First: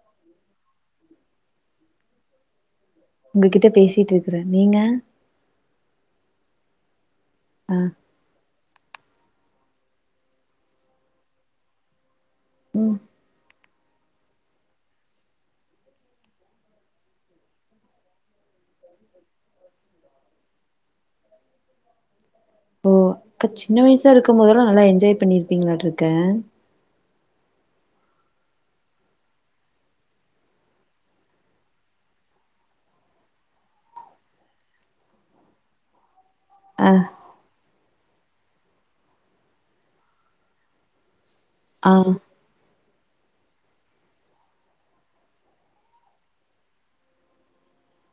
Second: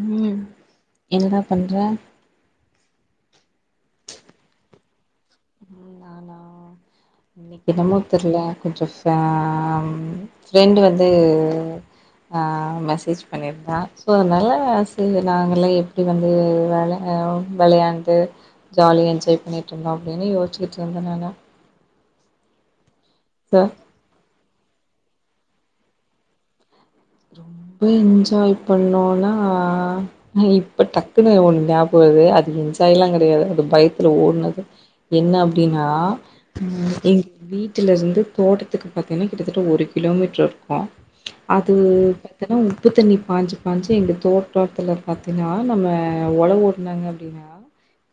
ம் என்னடா பண்ற? உங்ககிட்ட பேசிட்ருக்குறே நீங்க? ஆ இன்னைக்கென்னமோ தெர்ல கொஞ்ச ஆ ம் ஃப்ரெண்டு வந்து ஆ ம் மெசேஜ் பண்ணிருந்தா ஸோ அனால ச நாங்கள்லா எப்டி வந்து வெளா வெளையாண்டு ஜாலியா என்ஜாய் பண்ணிட்ருந்தோ அப்டின்னு யோச்சிக்கிட்ருந்தே நானு ஓ அக்க சோ சின்ன வயசா இருக் க்கும் போதல்லா நல்லா என்ஜாய் பண்ணிருப்பீங்கலாட்ருக்கு ரொம்ப என்ஜாய் பண்ணோனா இப்ப டக்குன்னு ஒன்னு ஞாபக வருது அது என்ஜாய்லா கெடயாது அது பயத்துல ஓட்னது என்ன அப்டின்னா அ ஆ எங்க வீட்டுலருந்து தோட்டத்துக்கு பாத்தினா கிட்டத்தட்ட ஒரு கிலோமீட்ரு இருக்கு அ து ஆ பாத்தனா உ ப்பு தண்ணி பாஞ்சு பாஞ்சு எங்க தோட்டத்துல பாத்தினா நம்ம ஒழவோட்னாங்க அப்டின்னா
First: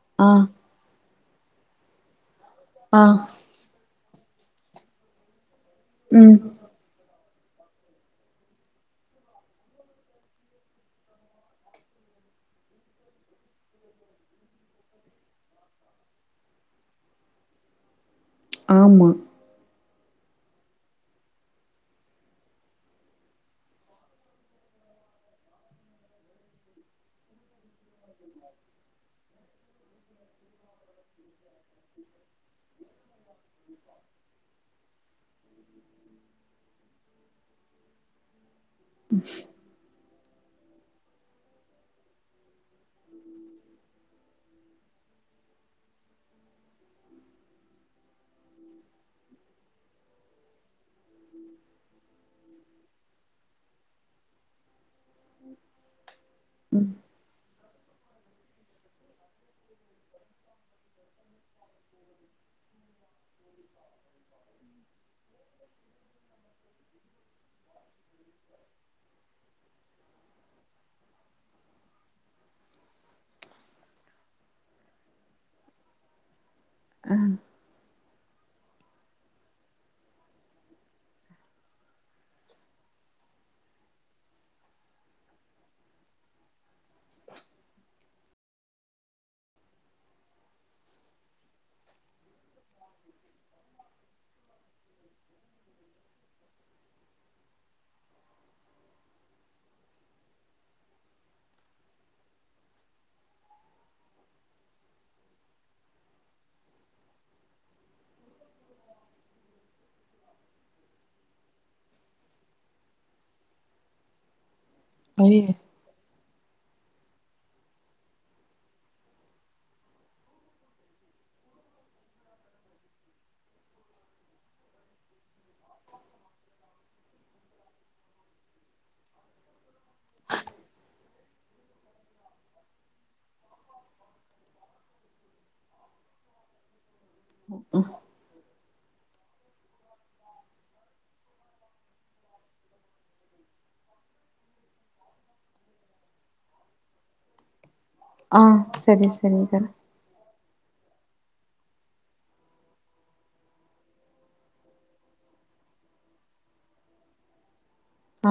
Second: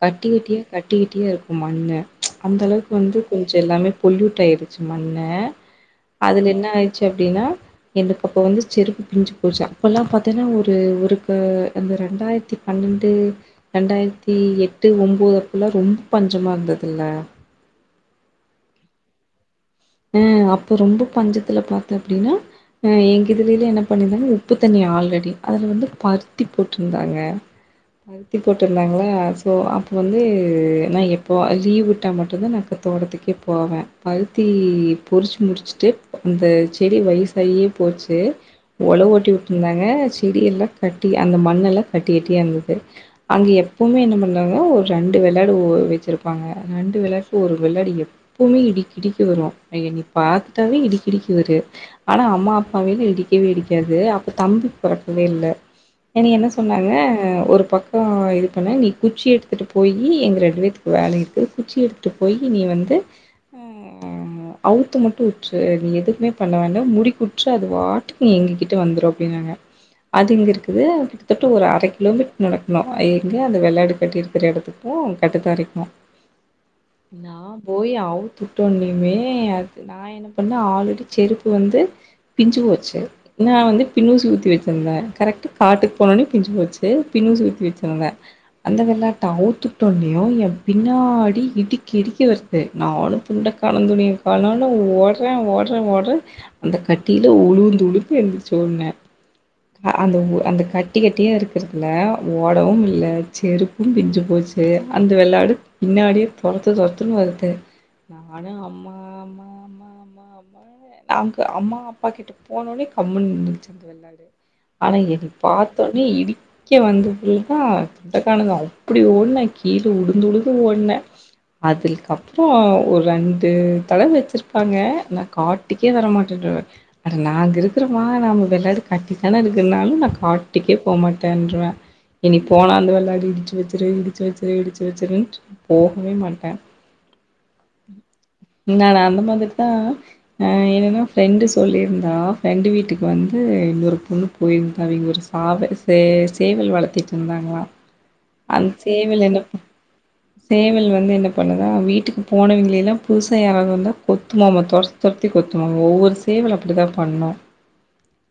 கட்டி ஆ கட்டியா கட்டி க ட்டியா இருக்கு மண்ணு அந்த அளவுக்கு ஆ வந்து கொஞ்ச எல்லாமே பொல்யூட் டாயிருச்சு மண்ணு ம் அதுல என்ன ஆயிர்ச்சு அ ப்டின்னா எந்த அப்ப வந்து செருப்பு பிஞ்சு போச்சு அப்பல்லா பாத்தன்னா ஒரு ஒரு க அந்த ரெண்டாயித்தி பன்னெண்டு ரெண்டாயிரத்தி எட்டு ஒம்போது அப்பல்லா ரொம்ப பஞ்சமா இருந்ததுல்ல ஆமா அ அப்ப ரொம்ப பஞ்சத்துல பாத்த அப்டின்னா அ எங்க இதுலைலா என்ன பண்ணிருந்தாங்க உப்பு தண்ணி ஆல்ரெடி அதுல வந்து பருத்தி போட்ருந்தாங்க பருத்தி போட்ருந்தாங்ளா சோ அப்ப வந்து நா எப் பொவா லீவ் விட்டா மட்டுந்தா நா ப தோட்டத்துக்கே போவே பருத்தி நீ பொறுச்சு முடுச்சுட்டு அந்த செடி வை சாயே போச்சு ஒழவு ஓட்டி வொட்டுருந்தாங்க செடியெல்லா கட்டி அந்த மண்ணெல்லா கட்டி கட்டியா இருந்தது அங்கே எப்பவுமே என்ன பண்ணுறாங்னா ஒரு ரெண்டு வெள்ளாடு வெச்சுருப்பாங்க ரெண்டு வெள்ளாட்டுக்கு ஒரு வெள்ளாடு எப்பவுமே இடிக்கிடிக்கு வரு என்னய பாத்தாவே இடிக்கடிக்க வரு ஆனா அம்மா அப்பாவல இடிக்கவே இடிக்காது அப்போ தம்பிக்கு பொறக்கவே இல்ல என்னய என்ன சொன்னாங்க ம் ஒரு பக்கம் இது பண்ண நீ குச்சி எடுத்துகிட்டு போயி எங்க ரெண்டு பேர்த்துக்கு வேல இருக்கு குச்சி எடுத்துகிட்டு போய் நீ வந்து உம் அவுத்து மட்டு விட்று நீ எதுக்குமே பண்ண வேண்ட முடிக்குட்று அது வாட்டுக்கு எங்ககிட்ட வந்துரு அப்டின்னாங்க அது இங்க இருக்குது கிட்டத்தட்ட ஒரு அர கிலோமீட்டர் நடக்கணு எங்க அது வெளயாடு கட்டி இருக்ற இடத்துக்கு கட்டுதாரைக்கு ஆ ந போய் அ தட்டோண்டமே நா என்ன பண்ணே ஆல்ரெடி செருப்பு வந்து பிஞ்சு போச்சு நா வந்து பின்னூசி குத்தி வெச்சிருந்தே கரெக்டா காட்டுக்கு போனனோ பிஞ்சு போச்சு பின்னூசி குத்தி வெச்சிருந்தா அந்த வெள்ளாட்ட அவுத்து ஊட்டோனயு எ பின்னாடி இடிக்க இடிக்க வருது நானு துண்டக்கானோ துணியக்கானோ தன்னால ஓட்றே ஓட்றே ஓட்றே அந்த கட்டில உழுந்து உழுந்து எந்துருச்சு ஓட்னே அந்த அந்த கட்டி கட்டியா இருக்குறதுல ஓடவும்மில்ல செருப்பும் பிஞ்சு போச்சு அந்த வெள்ளாடு பின்னாடியே தொரத்து தொரத்துன்னு வருதே நானு மாமாமாமா நாங்க அம்மா அப்பா கிட்ட போனோனே கம்முன்னு இருந்துகிச்சு அந்த வெள்ளாடு ஆனா என்ன ஐயய்ய பாத்தோனே இடி அக்கே வந்த புள்ள தா துண்டக்கான அப்டி ஓடுனே கீழ உழுந்து உழுந்து ஓடுனே அதுக்கப்றோ ஒரு ரெண்டு தட வெச்சிருப்பாங்க நா காட்டுக்கே வரமாட்டேறுவே அட நாங்க இருக்கிறோமா நாம வெள்ளாடு கட்டித்தானே இருக்குனாலு நா காட்டுக்கே போகமாட்டேன்றுவே இனி போனா அந்த வெள்ளாடு இடிச்சு வச்சுரு இடிச்சு வச்சுரு இடிச்சு வச்சிருன்டு போகவே மாட்டே உம் நானான் அந்த மாதிரிதா அ என்னன்னா ஃப்ரெண்டு சொல்லியிருந்தா ஃப்ரெண்டு வீட்டுக்கு வந்து இன்னொரு பொண்ணு போயிருந்தா அவுங்க ஒரு சாவ ச சேவல் வளர்த்திட்டு இருந்தாங்களா ஆ அந்த சரி சேவல் என்ன ப சரிங்க்கா சேவல் வந்து என்ன பண்ணுதா வீட்டுக்கு போனவிங்கள எல்லா புதுசா யாராவது வந்து கொத்துமாம தொரத்தி தொரத்தி கொத்துமா ஒவ்வொரு சேவல் அப்டி தா பண்ணு ஆ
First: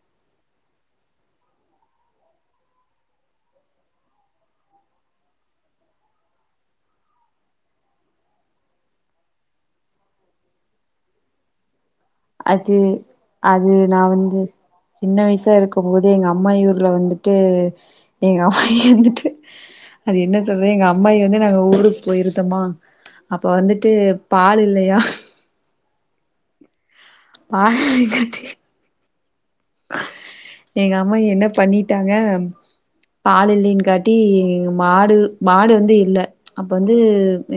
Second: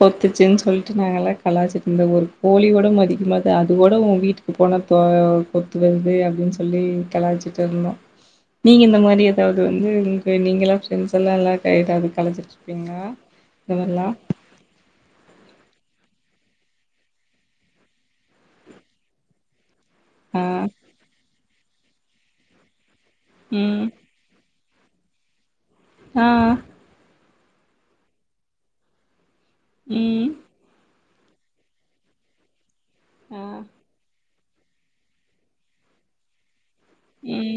கொத்துச்சுன் சொல்லிட்டு நாங்க எல்லா கலாய்ச்சிட்டு இருந்தோ ஒரு கோழி கூட மதிக்கமாது அது கூட ஓ வீட்டுக்கு போனா கொத்த வருது அப்டின்னு சொல்லி கலாய்ச்சிட்டு இருந்தோ நீங்க இந்த மாரி ஏதாவது வந்து நீங்க எல்லா பிரண்ட்ஸ் எல்லா எல்லா கலாய் அது அது நா வந்து சின்ன வயசா இருக்கும் போது எங்க அம்மாயி ஊர்ல வந்துட்டு எங்க அம்மாயிவந்துட்டு அது என்ன ஆ சொல்றது எங்க அம்மாயி வந்து நாங்க ஊருக்கு போயிருந்தோமா அப்ப ம் வந்துட்டு பால் இல்ல யா ஆ ஆ உம் அம்மா என்ன பண்ணிட்டாங்க ஆ பால் இல்லேங்காட்டி இங் மாடு மாடு வந்து இல்ல அப்ப வந்து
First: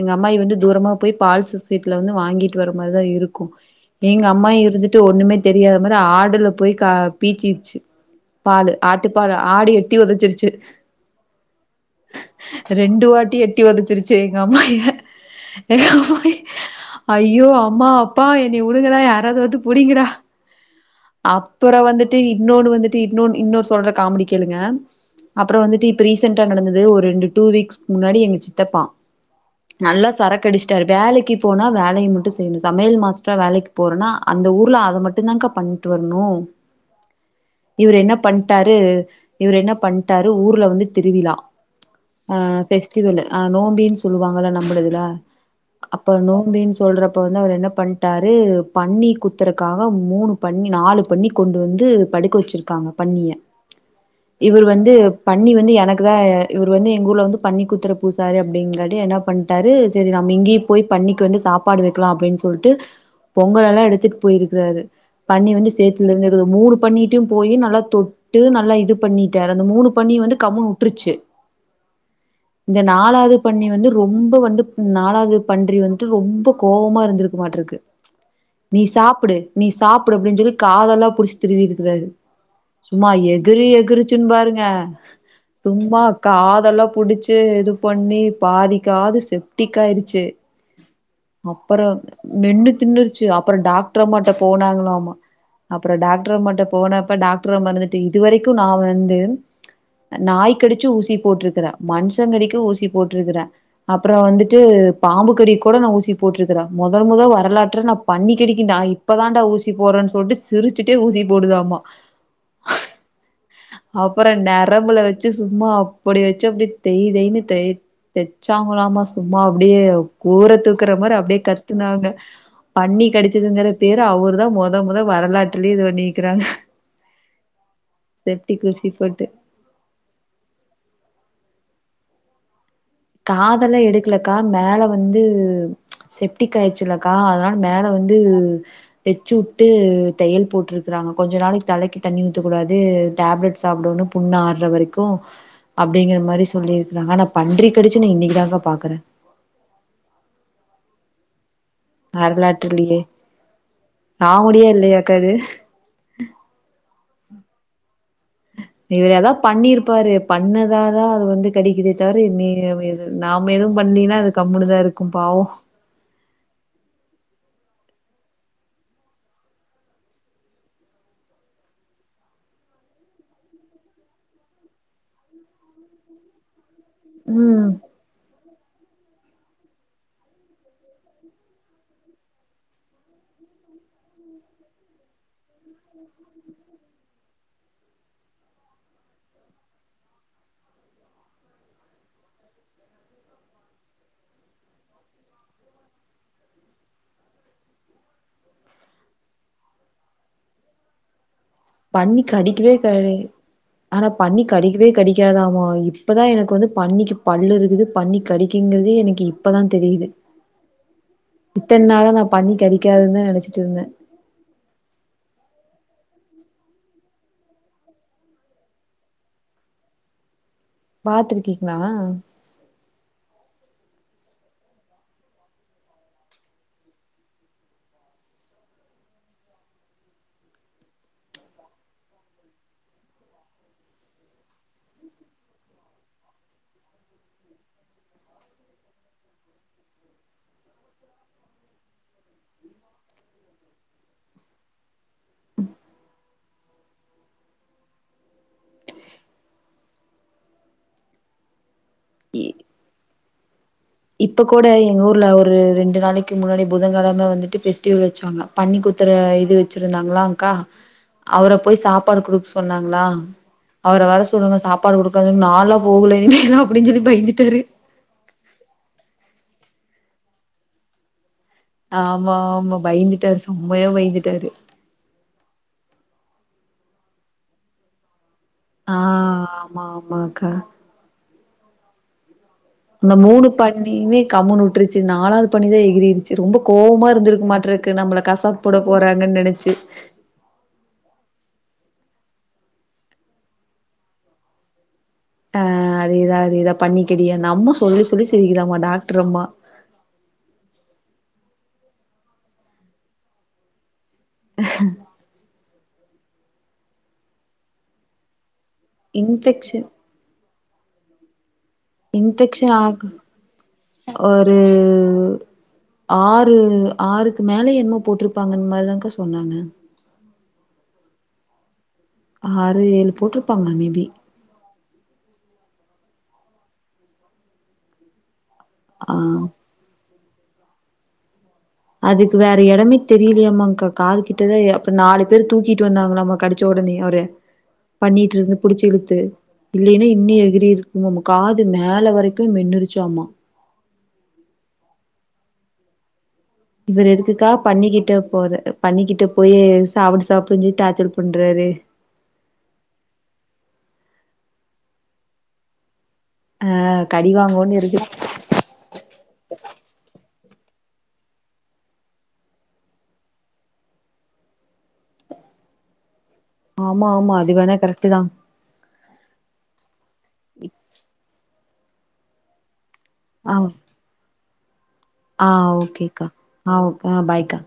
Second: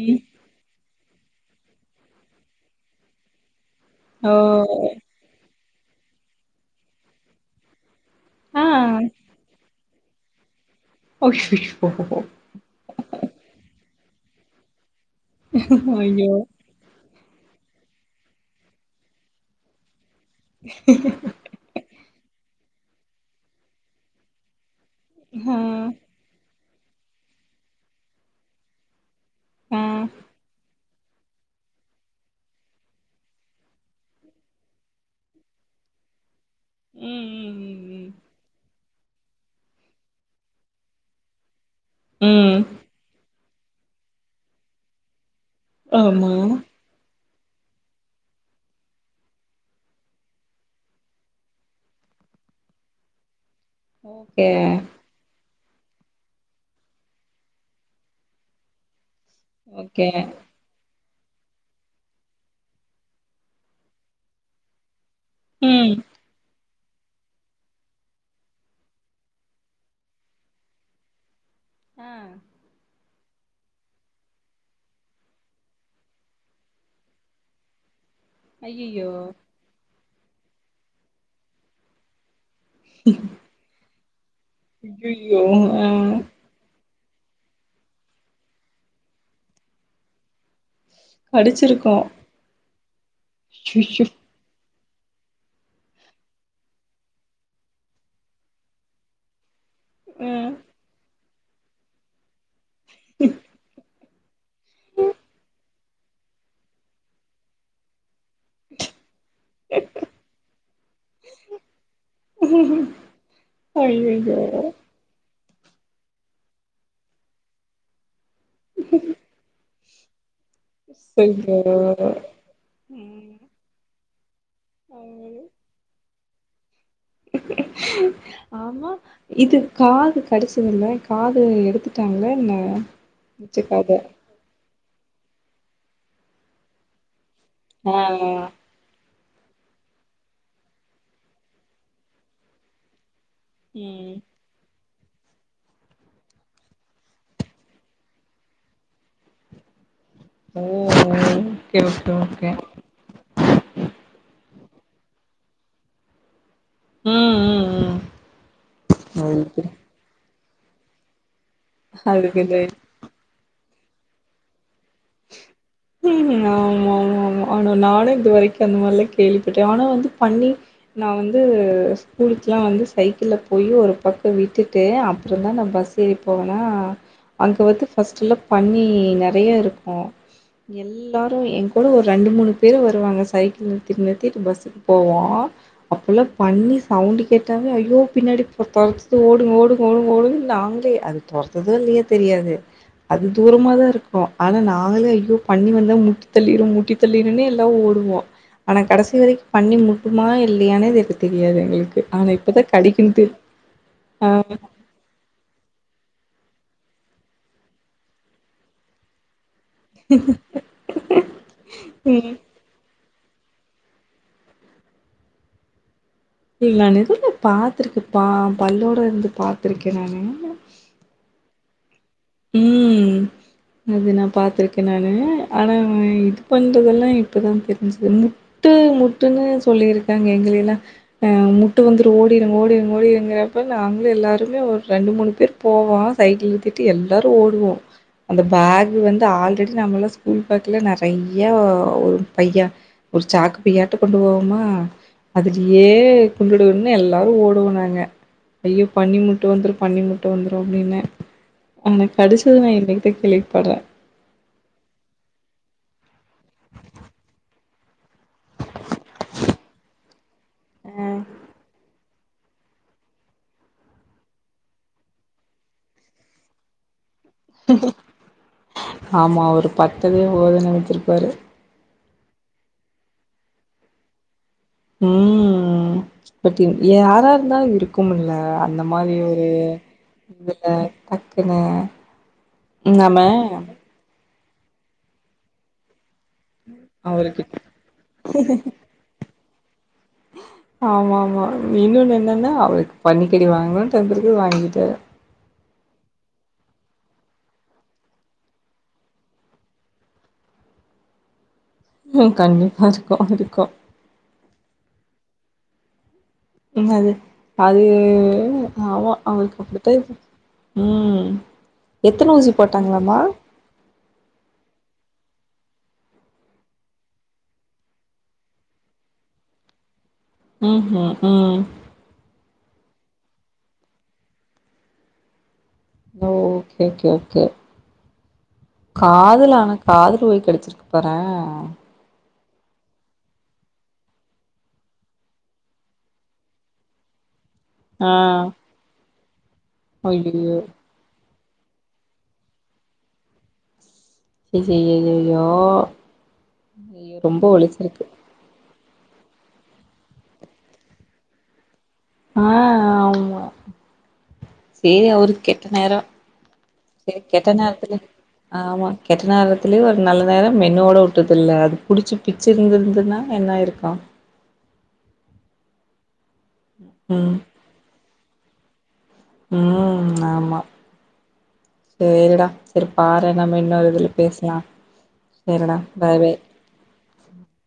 எங்க அம்மாயி வந்து தூரமா போய் பால் சொசைட்டில வந்து வாங்கிட்டு வர மாரிதா இருக்கு எங்க ஓ அம்மாயி இருந்துட்டு ஒண்ணுமே தெரியாத மாரி ஆடுல போய் கா பீச்சிர்ச்சு ஆ பாலு ஆட்டுப்பாலு ஆடு எட் ட்டி ஒதச்சிருச்சு அய்யய்யோ ரெண்டு வாட்டி எட்டி ஒதச்சிருச் சே எங்க அம்மாயிய எங்க ஐயோ அம்மாயி ஐயோ அம்மா அப்பா என்னய வுடுங்கடா யாராவது வந்து புடிங்கடா [inaudible] ப்ப வந்துட்டு இன்னொன்னு வந்துட்டு இன்னொன்னு இன்னொன்னு சொல்ற காமெடி கேளுங்க அப்பறொ வந்துட்டு ஆ இப்ப ரீசண்டா நடந்தது து ஒரு ரெண்டு டூ வீக்ஸ்க்கு முன்னாடி எங்க சித்தப்பா ஆ நல்லா சரக்கு அடிச்சிட்டாரு வேலக்கி போனா வேலய மட்டு செய்ணு சமையல் மாஸ்டரா வேலக்கு போறேன்னா அந்த ஊருல அத மட்டுந்தாங்கா பண்ணிட்டு வரணு ம் இவரு ம் ம் என்ன பண்ட்டாரு இவரு என்ன பண்ட்டாரு ஊர்ல வந்து திரிவிழா ம் ஆ ம். ஃபெஸ்டிவலு ஆ நோம்பினு சொல்லுவாங்கல்ல நம்மளுதுல அப்ப ஆமா நோம்பினு சொல்றப் அப்ப வந்து அவர் என்ன பண்ட்டாரு பன்னி குத்துறக்காக மூணு பன்னி நாலு பன்னி கொண்டு வந்து படுக்க வச்சிருக்காங்க பன்னிய ஓகே இவர் வந்து பன்னி வந் வந்து எனக்கு தா இவர் வந்து எங்க ஊர்ல வந்து பன்னி குத்துற பூசாரி அப்டிங்கறாட்டி என்ன பண்ட்டாரு ஓகே சரி நம்ம இங்கயே போய் பன்னி கு வந்து சாப்பாடு வைக்கலா அப்டின்னு சொல்லிட்டு பொங்கலல்லா எடுத்துட்டு போயிருக்கிறாரு பண்ணி வந்து ம் சேத்து மூணு பன்னிட்டையும் போய் நல்லா தொட்டு நல்லா இது பண்ணிட்டரு அந்த மூணு பன்னியும் வந்து கம்முன்னு விட்டுருச்சு ஆ இந்த நாலாவது த பண்ணி வந்து ரொம்ப வந்து நாளது பன்றி வந்துட்டு ரொம்ப கோபமா இருந்திருக்கு மாட்ருக்கு நீ ஐயய்யோ சாப்பிடு நீ சாப்பி அப்படின் சொல்லி காதெல்லாம் புடிச்சி திருவி இருக்கிறாரு சும்மா எகுரு எகுரு பாருங்க ஐயய்யோ ஆ சும்மா காதெல்லாம் புடிச்சு இது பண்ணி பாதிக்காது செப்டிக்க் ஆயிருச்சு கடிச்சிருக்கு அப்புறம் மென்னு தின்னுருச்சு அப்புறம் டாக்டர் ஐயய்யோ அம்மா கிட்ட போனாங்க ஆமா அப்புறம் டாக்டர்மாட்ட போனப்ப டாக்டர் அம்மா இருந்துட்டு இதுவரைக்கும் நான் வந்து ஆ நாய்க் கடிச்சு ஊசி போட்டிருக்கிறேன் மனுசங்க ஊசி போட்டிருக்கிறேன் அப்ப அப்புறம் வந்துட்டு பாம்பு கடி கூட நான் ஊசி போட்டிருக்கிறன் முதல் முதல் வரலாற்ற நான் பன்னி கடிக்கு நான் இப்ப தான்டா ஊசி போடுறேன்னு சொல்லிட்டு சிரிச்சுட்டே ஊசி போடுதாமா அப்புறம் ஐயய்யோ நரம்புல வச்சு சும்மா அப்படி வச்சு அப்படி தெய் தெய்ன்னு தெ தெச்சாங்களலாம சும்மா அப்படியே கூற தூக்குற மாதிரி அப்படியே கத்துனாங்க அச்சச்சோ பன்னி ம் கடிச்சதுங்கற பேர் அவரு இப்போ தான் மொத மொத வரலாற்றுலேயே இது இருக்கிற ஆமா போட்டு இது காது கடிச்சதில காது எடுத்து படுத்துட்டாங்களா என்னா காதல்லாம் எடுக்கலக்கா மேல வந்து வந்து செப்டிக் ஆயிடுச்சுலக்கா அதல்லாம் மேல ஆ வந்து வெச்சு விட்டு தையல் போட்ருக்குறாங்க கொஞ்ச நாளைக்கு தலைக்கு தண்ணி ஊத்தக்கூடாது டேப்லட் சாப்பிடணு ம் புண்ணு ஆர்ர வரைக்கு கு அப்டிங்கிற மாரி சொல்லிருக்கிறாங்க ஆனா பன்றிக் பிரிச்சி நீ இன்னக்கி தா க்கா பாக்குறே ஓ ஓ வரலாற்றுலயே காமுடியா இல்லையாக்கா கது உ உ உ இவுறு எதாவ பண்ணிருப்பாரு பண்ணதா தா அது வந்து கடிக்கிதே தவிர எ அதுக்கு நீ இந்த நாம எது பண்ணீநா அது கம்முனுதா இருக் கும்பாவோ ஆ மா மா மா ஆனா நானே இது வரைக்கு அந்த மாரிலா கேள்விப்பட்டே ஆனா வந்து பண்ணி நா வந்து ஸ்கூலுக்கெலா வந்து சைக்கிள்ல போய் ஒரு பக்கோ விட்டுட்டு அப்புறம்ந்தா நா பஸ் ஏறி போவேனா அங்க ம் வந்து ஃபஸ்டுலா பண்ணி நெர நெறைய இருக் ஆ எல்லாரு எ கூட ஒரு ரெண்டு மூணு பேரு வருவாங்க சைக்கிள் நிருத்திட்டு நிருத்திட்டு பஸ்ஸுக்கு போவோ அப்பல்லா பண்ணி சவுண்டுக் கேட்டாலே ஐயோ பின்னாடி தொரத்துது ஓடுங்க ஓடுங்க ஓடுங்க ஓடுங்கனு நாங்களே அது தொரத்துதோ இல்லயோ தெரியாது அது தூரமாதா இருக்கு ஆனா நாங்களே ஐயோ பண்ணி வந்தா முட்டி தள்ளிரு முட்டி தள்ளிருன்னே எல்லா ஓடுவோ ஆனா கடைசி வரைக்கு பண்ணி முட்டுமா இல்லையானே தெரி பண்ணி கடிக்கவே தெரி கடிஆனா ஆ பண்ணி கடிக்கவே கடிக்காதாமா [unintelligible] இப்போ தா எனக்கு வந்து பண்ணிக்கு பல் இருக்குது பண்ணி கடிக்குங்கிறதே எனக்கு இப் ப்பதா தெரியுது இத்தன் நாளா நா ம் பண்ணி கடிக்காதுன்தா நெனச்சிட்ருந்தே இல்ல நானு ஏதொ இந்த பாத்துருக்கே பா பல்லோட இருந்து பாத்திருக்கே நா ந பாத்துருக்கீங்களா உ அது நா பாத்திருக்கே நானு ஆனா இது பண்றதெல்லா இப்பதா தெரிஞ்சது முட்டு முட்டுன்னு சொல்லிருக்காங்க எங்கள எல்லா அ முட்ட வந்துரு ஓடிருங்க ஓடிருங்க ஓடுங்கிறப்ப நாங்களு எல்லாருமே ஒரு ரெண்டு மூணு பேர் போவ சைக்கிள் இழுத்திட்டு எல்லா எல்லாரு ஓடுவோ அந்த பேக் வந்து ஆல்ரெடி நம்மல்லா ஸ்கூல் பேக்லா நெறையா ஒரு பையா ஒரு சாக்கு பையாட்டோ கொண்டு போவோமா அதுலயே கொண்டுடுனு எல்லாரு ஓடுவோ நாங்க ஐயோ பண்ணி முட்ட வந்துரு பண்ணி முட்ட வந்துரு அப்டின்னு ஆனா கடிச்சது நா இன்னக்கி த்த கேள்விப்பட்றே இப்போ கூட எங்க ஊர்ல ஒரு ரெண்டு நாளைக்கு முன்னாடி புதனங்கெலம வந்துட்டு ஃபெஸ்டிவல் வச்சாங்க பன்னி குத்துர இது வச்சிருந்தாங்களா கா அவர போய் சாப் சாப்பாடு குடுக்க சொன்னாங்களா அவர வர சொல்லுங்க சாப்பாடு குடுக்க நாலா போகல இ அப்பின்னு சொல்லி பயந்து தெரி ஆமா ஒரு பத்தவே போதுன் நெனச்சுருப்பாரு ஆமா ஆமா பயந்துட்டாரு செம்மையா பயந்துட்டாரு ம் பட் யாரா இருந்தாலு இருக்கும்ல ல்ல அந்த ஆ மாரி ஒரு ஆமா ஆமாக்கா இதுல கென அந்த மூணு பண்ணிவே கம்முனு உட்ருச்சு நாலாவது பன்னிதா எகிரிருச் சேர் ரொம்ப கோவமா அவருக்கு இருந்துருக் மாட்ருக்கு நம்மள கசாப் போட போறாங்கன் நெனச் நினைச்சு ச்சு ஆமா ஆமா இன்னொன்னு என்னன்னா அவருக்கு பன்னிக்கறி வாங்கணு டென் இருக்கு வாங்கிட்ட டா அதேதா அதேதா பன்னிக்கறி அம்மா சொல்லி சொல்லி சிரிக்குதாமா டாக்ட்ரு அம்மா ம் கண்டிப்பா இருக்கு இருக்கு ஹ என்னது அது ஆவா அவளுக்கு இன்ஃபெக்ஷன் அப்புடித்தா இருக்கு ம் எத்தன ஊசி இன்ஃபெக்க்ஷன் ஆக்கு போட்டாங்களாமா ஒரு ஆறு ஆறுக்கு மேல என்னமோ போட்ருப்பாங்கன் மாரிதாக்கா சொன்னாங்க ம் வு ம் ஆறு ஏழு போட்ருப்பாங்க மேபி ஓ ஓகே ஓகே ஓகே ஆ காதுலானா காதுல போய் கெடச்சுருக்கு பாறே அதுக்கு வேற எடமே தெரியிலயாம்மாங்க்கா காது கிட்டதா அப்புறோ நாலு பேரு தூக்கிட்டு வந்தாங்களாமா கடுச்ச ஒடனே அவரு ஆ பண்ணிட்ருந்து புடுச்சு இழுத்து இல்லைன்னா இன்னி ஐயையோ எகிரி இருக்குங்களாமா காது மேல வரைக்கு மென்னுருச்சாமா ஐயையையையோ இவர் எதுக்குக்காக பன்னிக்கிட்ட போறார் பன்னிக்கிட்ட போய் சாப்புடு சாப்புடுஞ் சொல்லி டார்ச்சர் பண்றாரு ஆ ஆமா சேரி அவருக் கெட்ட நேரோ ஆ சேரி கடி கெட்ட வாங்கோன்னு நேரத்துலயு இருக்கு ஆமா கெட்ட நேரத்துலயு ஒரு நல்ல நேரோ மென்னோட உட்டதுல்ல அது புடுச்சு பிச்சுருந்துருந்துன்னா என்ன ஆயிருக்கு ஆமா ஆமா அது வேணா கரெக்டு தா ம் ஆமா பேயிரு டா செர் பாரு ஆ நம்ம இன்னொரு இதுல பேசுலா ஆ ஓகே கா ஆ ஓக் ஆ பாய்க்கா